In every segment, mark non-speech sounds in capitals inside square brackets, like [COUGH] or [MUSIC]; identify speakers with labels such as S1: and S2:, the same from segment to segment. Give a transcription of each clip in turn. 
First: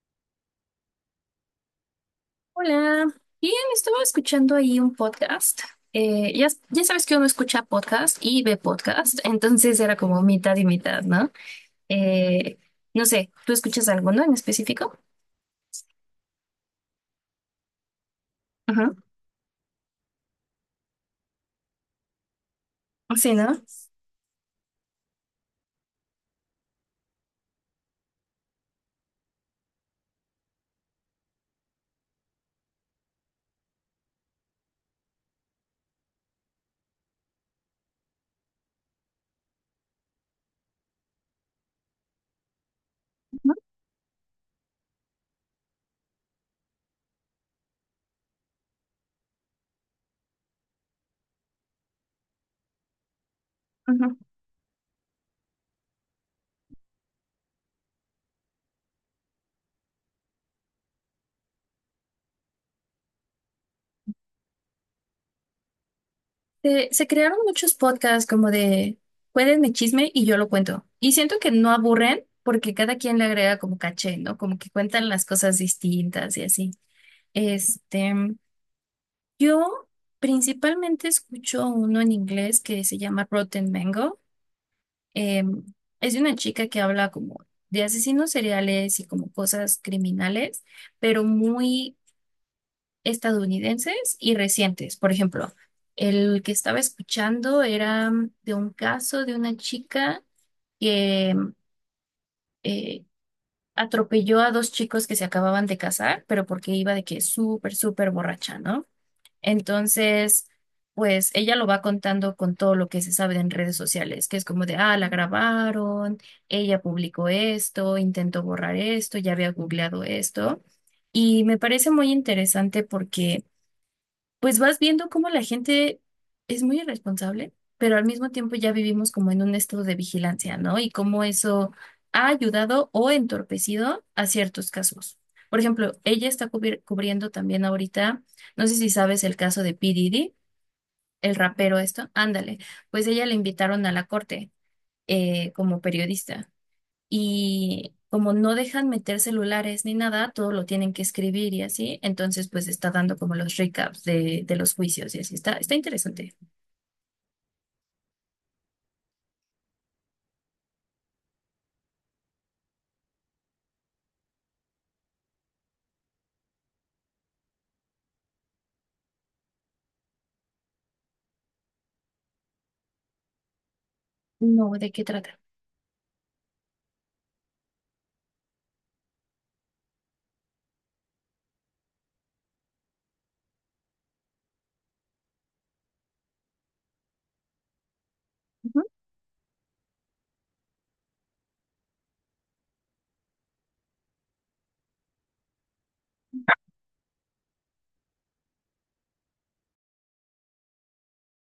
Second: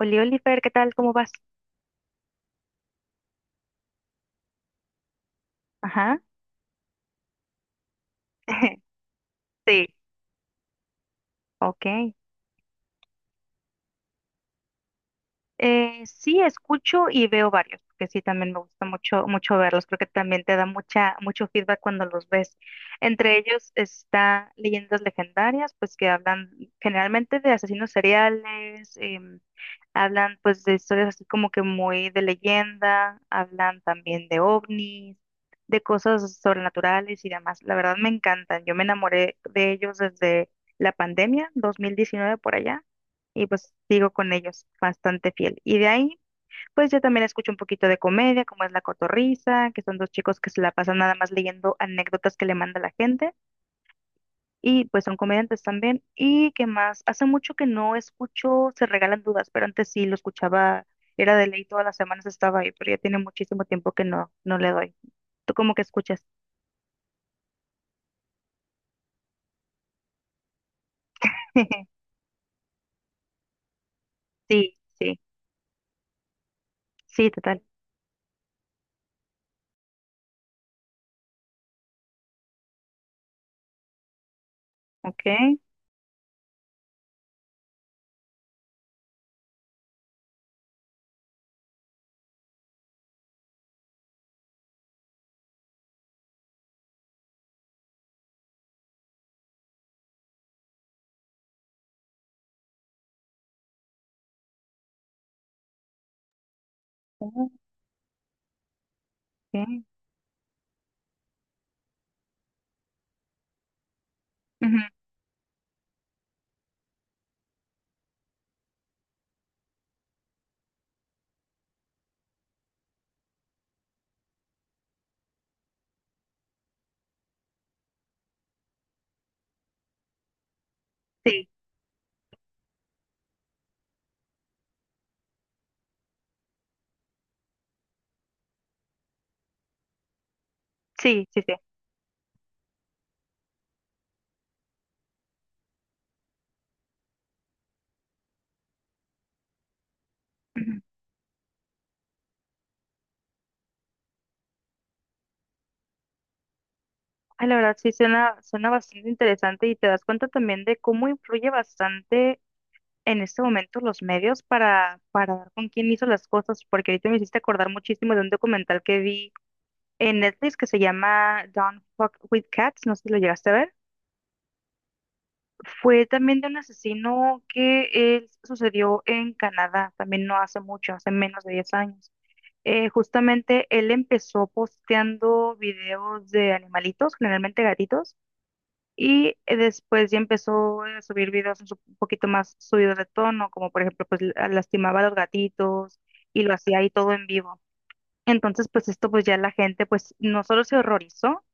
S1: Oliver, ¿qué tal? ¿Cómo vas?
S2: Hola, bien, estaba escuchando ahí un podcast.
S1: Ajá.
S2: Ya sabes que uno escucha podcast y ve
S1: [LAUGHS]
S2: podcast, entonces
S1: Sí,
S2: era como mitad y mitad, ¿no?
S1: ok.
S2: Eh, no sé, ¿tú escuchas alguno en específico?
S1: Sí, escucho y veo varios, porque sí, también me gusta
S2: Ajá.
S1: mucho, mucho verlos. Creo que también te da mucho feedback cuando los ves.
S2: Sí,
S1: Entre
S2: ¿no?
S1: ellos está Leyendas Legendarias, pues que hablan generalmente de asesinos seriales, hablan pues de historias así como que muy de leyenda, hablan también de ovnis, de cosas sobrenaturales y demás. La verdad me encantan. Yo me enamoré de ellos desde la pandemia, 2019 por allá, y
S2: Ujú,
S1: pues sigo con ellos bastante fiel. Y de ahí, pues yo también escucho un poquito de comedia, como es La Cotorrisa, que son dos chicos que se la pasan nada más leyendo anécdotas que le manda la gente,
S2: ujú.
S1: y pues son comediantes también. ¿Y qué más? Hace mucho que no escucho Se Regalan Dudas, pero antes sí lo escuchaba, era de ley, todas las semanas estaba ahí, pero ya tiene muchísimo tiempo que no, no le doy. ¿Tú cómo que escuchas?
S2: Se crearon muchos podcasts como de, cuéntenme chisme y yo lo cuento. Y siento que no
S1: [LAUGHS]
S2: aburren porque cada quien le agrega como caché, ¿no? Como que
S1: Sí,
S2: cuentan
S1: sí,
S2: las cosas distintas y así.
S1: sí, total.
S2: Este, Yo principalmente escucho uno en inglés que se llama Rotten Mango.
S1: Ok.
S2: Em, es de una chica que habla como de asesinos seriales y como cosas criminales, pero muy estadounidenses y recientes. Por ejemplo, el que estaba escuchando era de un caso de una chica que eh, atropelló a dos chicos que se acababan de casar, pero porque iba de que
S1: Ok.
S2: súper, súper borracha, ¿no? Entonces, pues ella lo va contando con todo lo que se sabe en redes sociales, que es como de,
S1: Ujú.
S2: ah, la grabaron, ella publicó esto, intentó borrar esto, ya había googleado esto. Y me parece muy interesante porque pues vas viendo cómo la gente es muy irresponsable, pero al mismo tiempo ya vivimos como en un estado de vigilancia, ¿no? Y cómo
S1: Sí,
S2: eso ha ayudado o entorpecido a ciertos casos. Por ejemplo, ella está cubriendo también ahorita, no sé si sabes el caso de P. Diddy,
S1: sí,
S2: el
S1: sí, sí.
S2: rapero esto, ándale, pues ella le invitaron a la corte como periodista y como no dejan meter celulares ni nada, todo lo tienen que escribir y así, entonces pues está dando como los recaps de los juicios y así, está interesante.
S1: Ay, la verdad sí suena, suena bastante interesante, y te das cuenta también de cómo influye bastante en este momento los medios para dar con quién hizo las cosas, porque ahorita me hiciste acordar muchísimo de un documental que vi en Netflix que se llama Don't Fuck with Cats, no sé si lo llegaste a ver.
S2: No, ¿de qué trata?
S1: Fue también de un asesino que sucedió en Canadá, también no hace mucho, hace menos de 10 años. Justamente él empezó posteando videos de animalitos, generalmente gatitos.
S2: Ujú.
S1: Y después ya empezó a subir videos un poquito más subidos de tono, como por ejemplo, pues lastimaba a los gatitos, y lo hacía ahí todo en vivo. Entonces, pues esto pues ya la gente pues no solo se horrorizó,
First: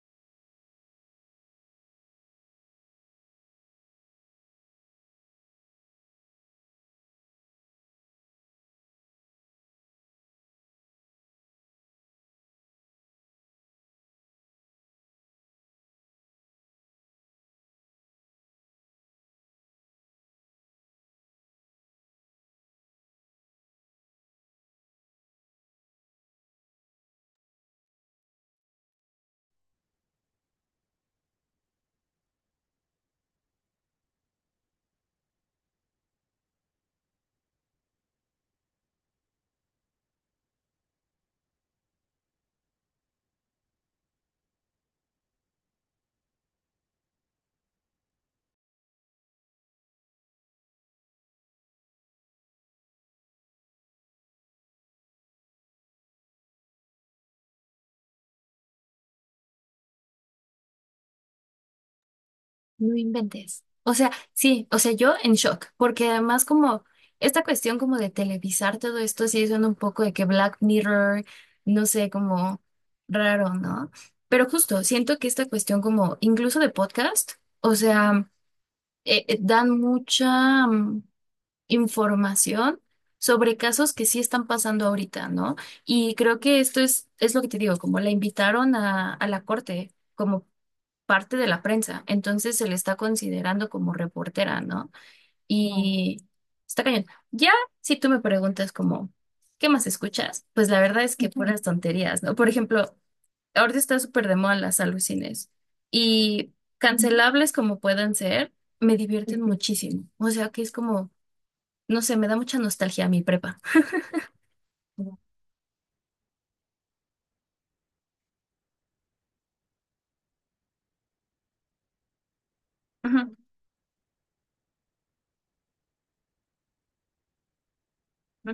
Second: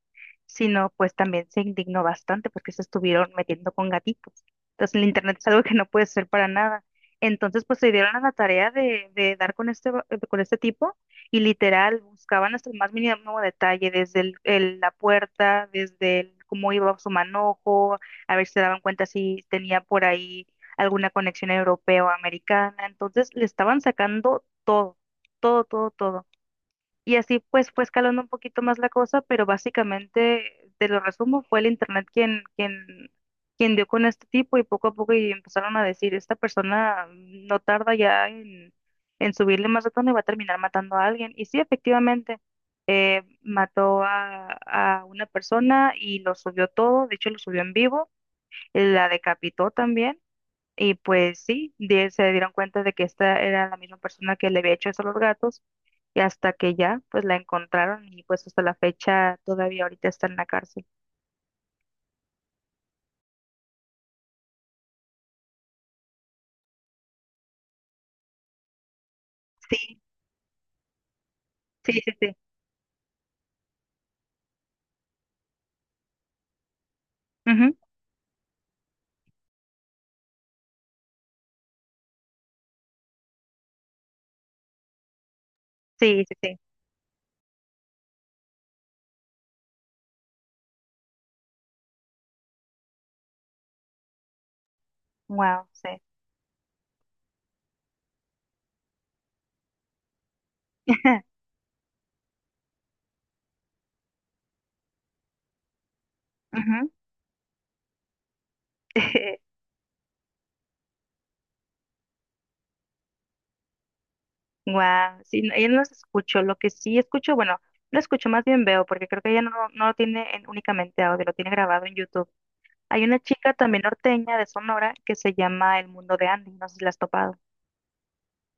S1: sino pues también se indignó bastante porque se estuvieron metiendo con gatitos. Entonces el internet es algo que no puede ser para nada. Entonces pues se dieron a la tarea de dar con este tipo, y literal buscaban hasta el más mínimo detalle, desde la puerta, desde cómo iba su manojo, a ver si se daban cuenta si tenía por ahí alguna conexión europea o americana. Entonces le estaban sacando todo, todo, todo, todo. Y así pues fue escalando un poquito más la cosa, pero básicamente, te lo resumo, fue el internet quien dio con este tipo, y poco a poco y empezaron a decir, esta persona no tarda ya en subirle más de tono y va a terminar matando a alguien. Y sí, efectivamente, mató a una persona y lo subió todo, de hecho lo subió en vivo, la decapitó también. Y pues sí, se dieron cuenta de que esta era la misma persona que le había hecho eso a los gatos, y hasta que ya pues la encontraron, y pues hasta la fecha todavía ahorita está en la cárcel.
S2: No inventes. O sea, sí, o sea, yo en shock, porque además como esta cuestión como de televisar todo esto, sí suena un
S1: Sí,
S2: poco de que Black Mirror, no
S1: sí,
S2: sé,
S1: sí, sí.
S2: como raro, ¿no? Pero justo, siento que esta cuestión como incluso de podcast, o
S1: Ujú.
S2: sea, dan mucha... información sobre casos que sí están pasando ahorita, ¿no? Y
S1: Sí, sí,
S2: creo
S1: sí.
S2: que esto es lo que te digo, como la invitaron a la corte como parte de la prensa, entonces se le está considerando como reportera, ¿no? Claro.
S1: Wow, sí.
S2: Y está cañón. Ya, si tú me preguntas como, ¿qué más escuchas? Pues la verdad es que
S1: [LAUGHS]
S2: puras tonterías, ¿no? Por ejemplo, ahorita está súper de moda las alucines y
S1: Ujú.
S2: cancelables como puedan ser, me divierten
S1: [LAUGHS]
S2: muchísimo. O sea que es como... No sé, me da mucha nostalgia mi prepa.
S1: Guau, sí, ella no los escucho. Lo que sí escucho, bueno, no escucho, más bien veo, porque creo que ella no, no lo tiene únicamente audio, lo tiene grabado en YouTube. Hay una
S2: Ujú.
S1: chica también norteña de Sonora que se llama El Mundo de Andy, no sé si la has topado.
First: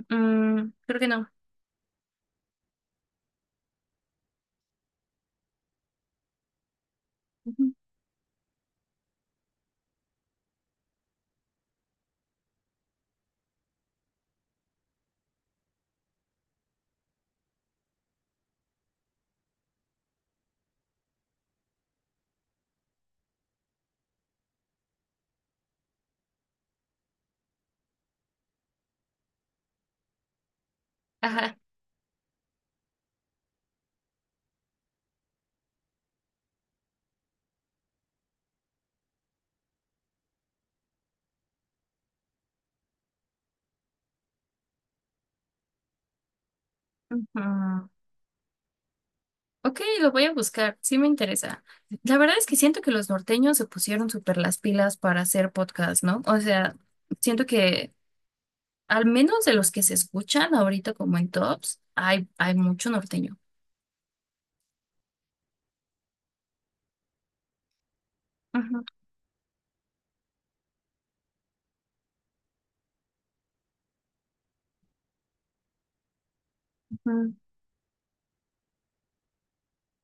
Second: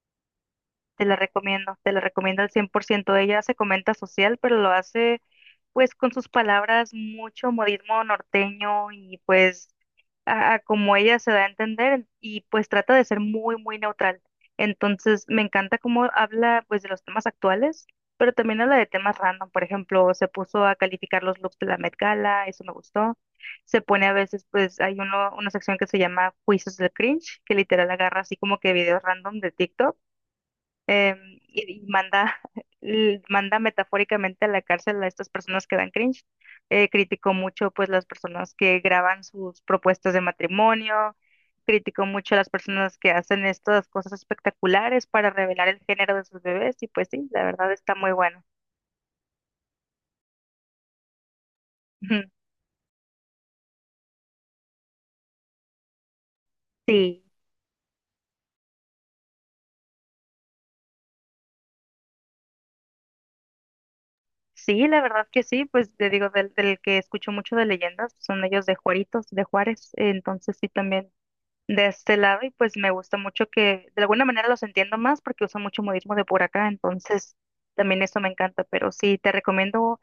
S2: Mm, creo que no.
S1: Te la recomiendo al 100%. Ella se comenta social, pero lo hace pues con sus palabras, mucho
S2: Ujú.
S1: modismo norteño, y pues a como ella se da a entender, y pues trata de ser muy, muy neutral. Entonces me encanta cómo habla pues de los temas actuales, pero también habla de temas random. Por ejemplo, se puso a calificar los looks de la Met Gala, eso me gustó. Se pone a veces pues hay uno, una sección que se llama Juicios del Cringe, que literal agarra así como que videos random de TikTok,
S2: Ajá.
S1: y manda metafóricamente a la cárcel a estas personas que dan cringe. Criticó mucho pues las personas que graban sus propuestas de matrimonio, criticó mucho a las personas que hacen estas cosas espectaculares para revelar el género de sus bebés, y pues sí,
S2: Ujú.
S1: la verdad está muy bueno.
S2: Ok, lo voy a buscar, sí me interesa. La
S1: Ujú.
S2: verdad es que siento que los norteños se pusieron súper las pilas para hacer podcast, ¿no? O sea,
S1: Sí,
S2: siento que al menos de los que se escuchan ahorita como en tops, hay mucho norteño.
S1: sí, la verdad que sí, pues te digo, del que escucho mucho de leyendas, son ellos de
S2: Ujú,
S1: Juaritos, de Juárez, entonces sí también de este lado, y pues me gusta mucho que de alguna manera los entiendo más porque uso mucho modismo de por acá,
S2: ujú.
S1: entonces también eso me encanta, pero sí, te recomiendo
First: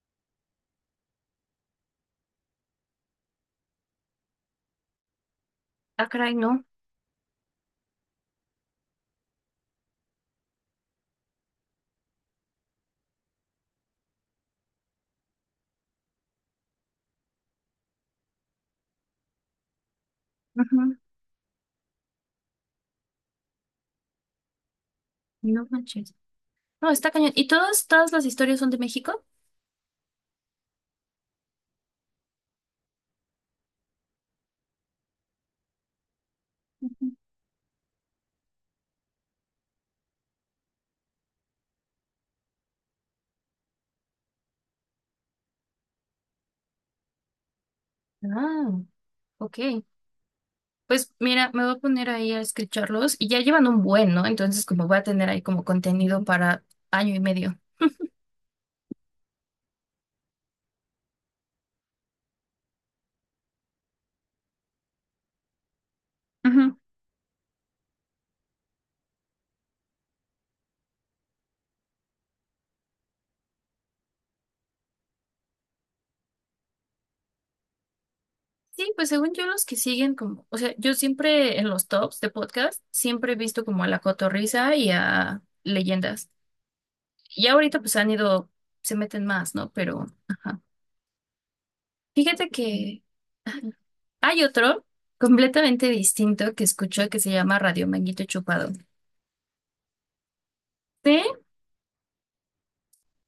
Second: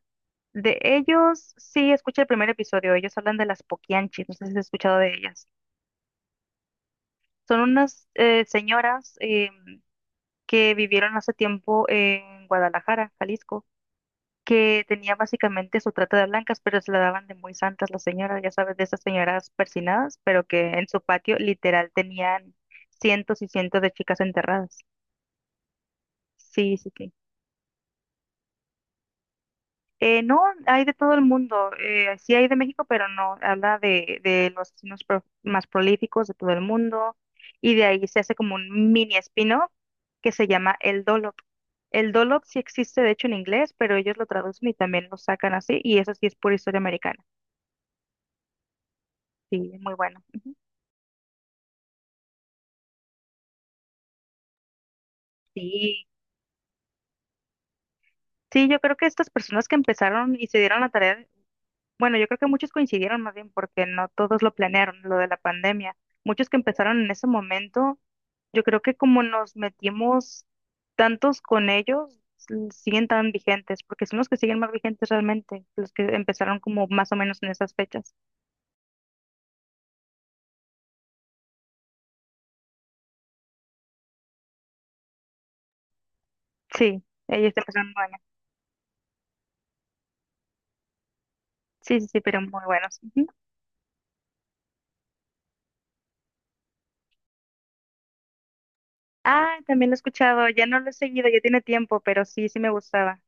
S1: de ellos, sí, escucha el primer episodio, ellos hablan de las Poquianchis, no sé si has escuchado de ellas.
S2: Ah, caray, no.
S1: Son unas señoras que vivieron hace tiempo en Guadalajara, Jalisco, que tenía básicamente su trata de blancas, pero se la daban de muy santas las señoras, ya sabes, de esas señoras persinadas, pero que en
S2: Ujú.
S1: su patio literal tenían cientos y cientos de chicas enterradas.
S2: No manches.
S1: Sí, sí,
S2: No, está
S1: sí.
S2: cañón. ¿Y todas, todas las historias son de México?
S1: No, hay de todo el mundo, sí hay de México, pero no, habla de los asesinos más prolíficos de todo el
S2: Ujú.
S1: mundo, y de ahí se hace como un mini espino que se llama el Dolop. El Dolop sí existe, de hecho, en inglés, pero ellos lo traducen y también lo sacan así, y eso sí es pura historia americana.
S2: Ah, ok.
S1: Sí, es muy bueno. Ujú.
S2: Pues mira, me voy a poner ahí a escucharlos y ya llevan un buen, ¿no? Entonces como voy a tener ahí como
S1: Sí,
S2: contenido para año y medio.
S1: sí, yo creo que estas personas que empezaron y se dieron la tarea, bueno, yo creo que muchos coincidieron más bien porque no todos lo planearon, lo de la pandemia. Muchos que
S2: Ujú.
S1: empezaron en ese momento, yo creo que como nos metimos tantos con ellos, siguen tan vigentes, porque son los que siguen más vigentes realmente, los que empezaron como más o menos en esas fechas.
S2: Sí, pues según yo los que siguen como, o sea, yo siempre en los tops de podcast siempre he visto como a La Cotorrisa y a Leyendas.
S1: Sí,
S2: Y
S1: ellos
S2: ahorita
S1: empezaron
S2: pues
S1: muy
S2: han
S1: año.
S2: ido, se meten más, ¿no? Pero, ajá.
S1: Sí, sí, sí, pero
S2: Fíjate
S1: muy buenos.
S2: que
S1: Ujú.
S2: hay otro completamente distinto que escucho que se llama Radio Manguito Chupado.
S1: Ah, también lo he escuchado, ya no lo he
S2: Sí,
S1: seguido, ya tiene tiempo, pero sí, sí me gustaba.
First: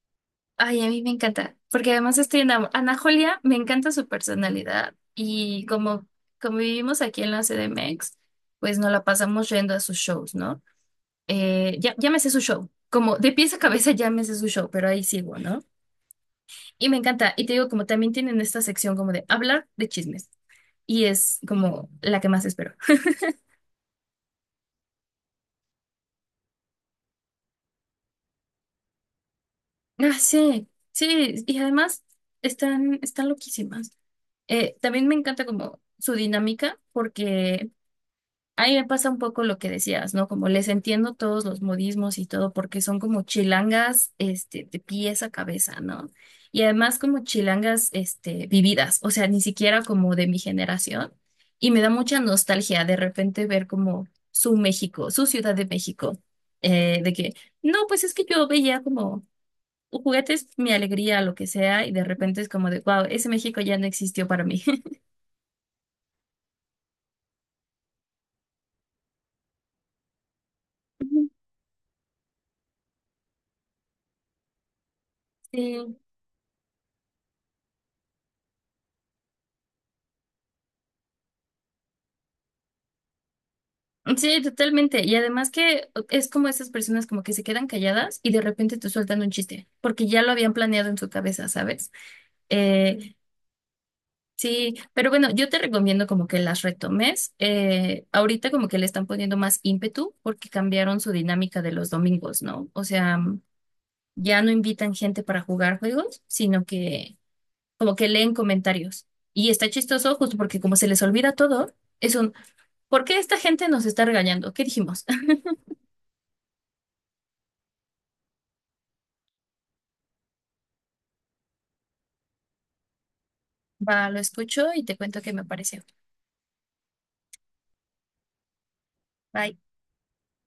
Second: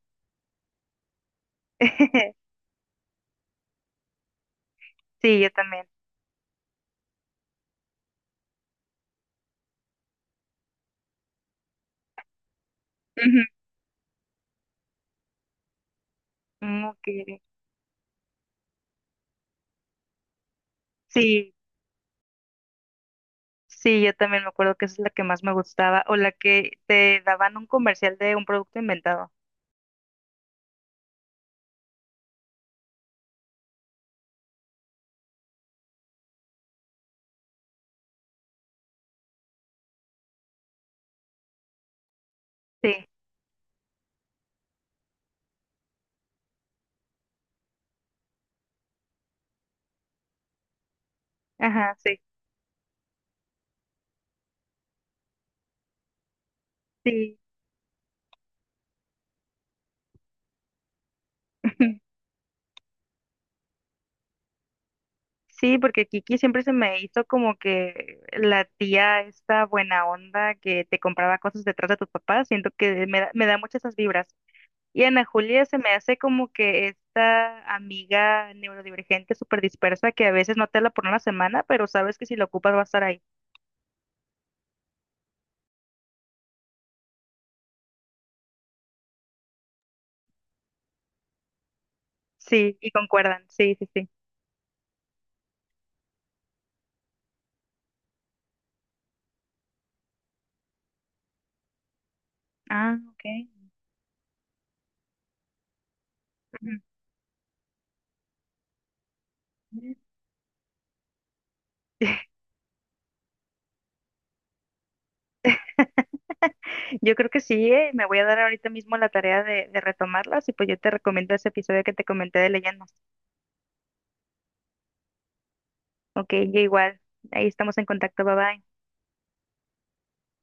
S2: ay, a mí me encanta, porque además estoy
S1: [LAUGHS]
S2: enamorada. Ana Julia, me encanta su personalidad
S1: Sí, yo
S2: y
S1: también.
S2: como, como vivimos aquí en la CDMX, pues nos la pasamos yendo a sus shows, ¿no? Ya me sé su show, como de
S1: Ujú.
S2: pies a cabeza ya me sé su show, pero ahí sigo, ¿no?
S1: Mm,
S2: Y me
S1: ok.
S2: encanta, y te digo, como también tienen esta sección como de hablar de chismes, y es
S1: Sí,
S2: como la que más espero.
S1: sí, yo también me acuerdo que esa es la que más me gustaba, o la que te daban un comercial de un producto inventado.
S2: Ah, sí, sí, y además están, están loquísimas. También me encanta como su dinámica, porque ahí me pasa un poco lo que decías, ¿no? Como les entiendo todos los modismos y todo, porque son
S1: Sí,
S2: como chilangas, este, de pies a cabeza, ¿no? Y además como chilangas, este, vividas, o sea, ni siquiera como de mi generación. Y me da
S1: ajá, sí,
S2: mucha nostalgia de repente ver como su México, su Ciudad de México, de que,
S1: sí.
S2: no, pues es que yo veía como juguetes, mi alegría, lo que sea, y de
S1: [LAUGHS]
S2: repente es como de, wow, ese México ya no existió para mí.
S1: Sí, porque Kiki siempre se me hizo como que la tía esta buena onda que te compraba cosas detrás de tus papás, siento que me da muchas esas vibras. Y Ana
S2: [LAUGHS]
S1: Julia se me
S2: Sí.
S1: hace como que esta amiga neurodivergente súper dispersa que a veces no te habla por una semana, pero sabes que si la ocupas va a estar ahí.
S2: Sí, totalmente. Y además que es como esas personas como que se quedan calladas y de repente te sueltan un chiste, porque ya lo habían planeado en su cabeza, ¿sabes?
S1: Sí, y
S2: Eh,
S1: concuerdan. Sí, sí, sí.
S2: sí, pero bueno, yo te recomiendo como que las retomes. Ahorita como que le están poniendo más ímpetu porque cambiaron su dinámica de los domingos, ¿no? O
S1: Ah,
S2: sea,
S1: ok.
S2: ya no invitan gente para jugar juegos, sino que como que leen comentarios. Y está
S1: Ujú.
S2: chistoso justo porque como se les olvida todo, es un, ¿por qué esta gente nos está regañando? ¿Qué dijimos?
S1: [LAUGHS] Yo creo que sí, me voy a dar ahorita mismo la tarea de retomarlas, y pues yo te recomiendo ese episodio que te comenté de leyendas.
S2: Va, lo escucho y te cuento qué me pareció.
S1: Ok, yo igual. Ahí estamos en contacto. Bye bye.
S2: Bye.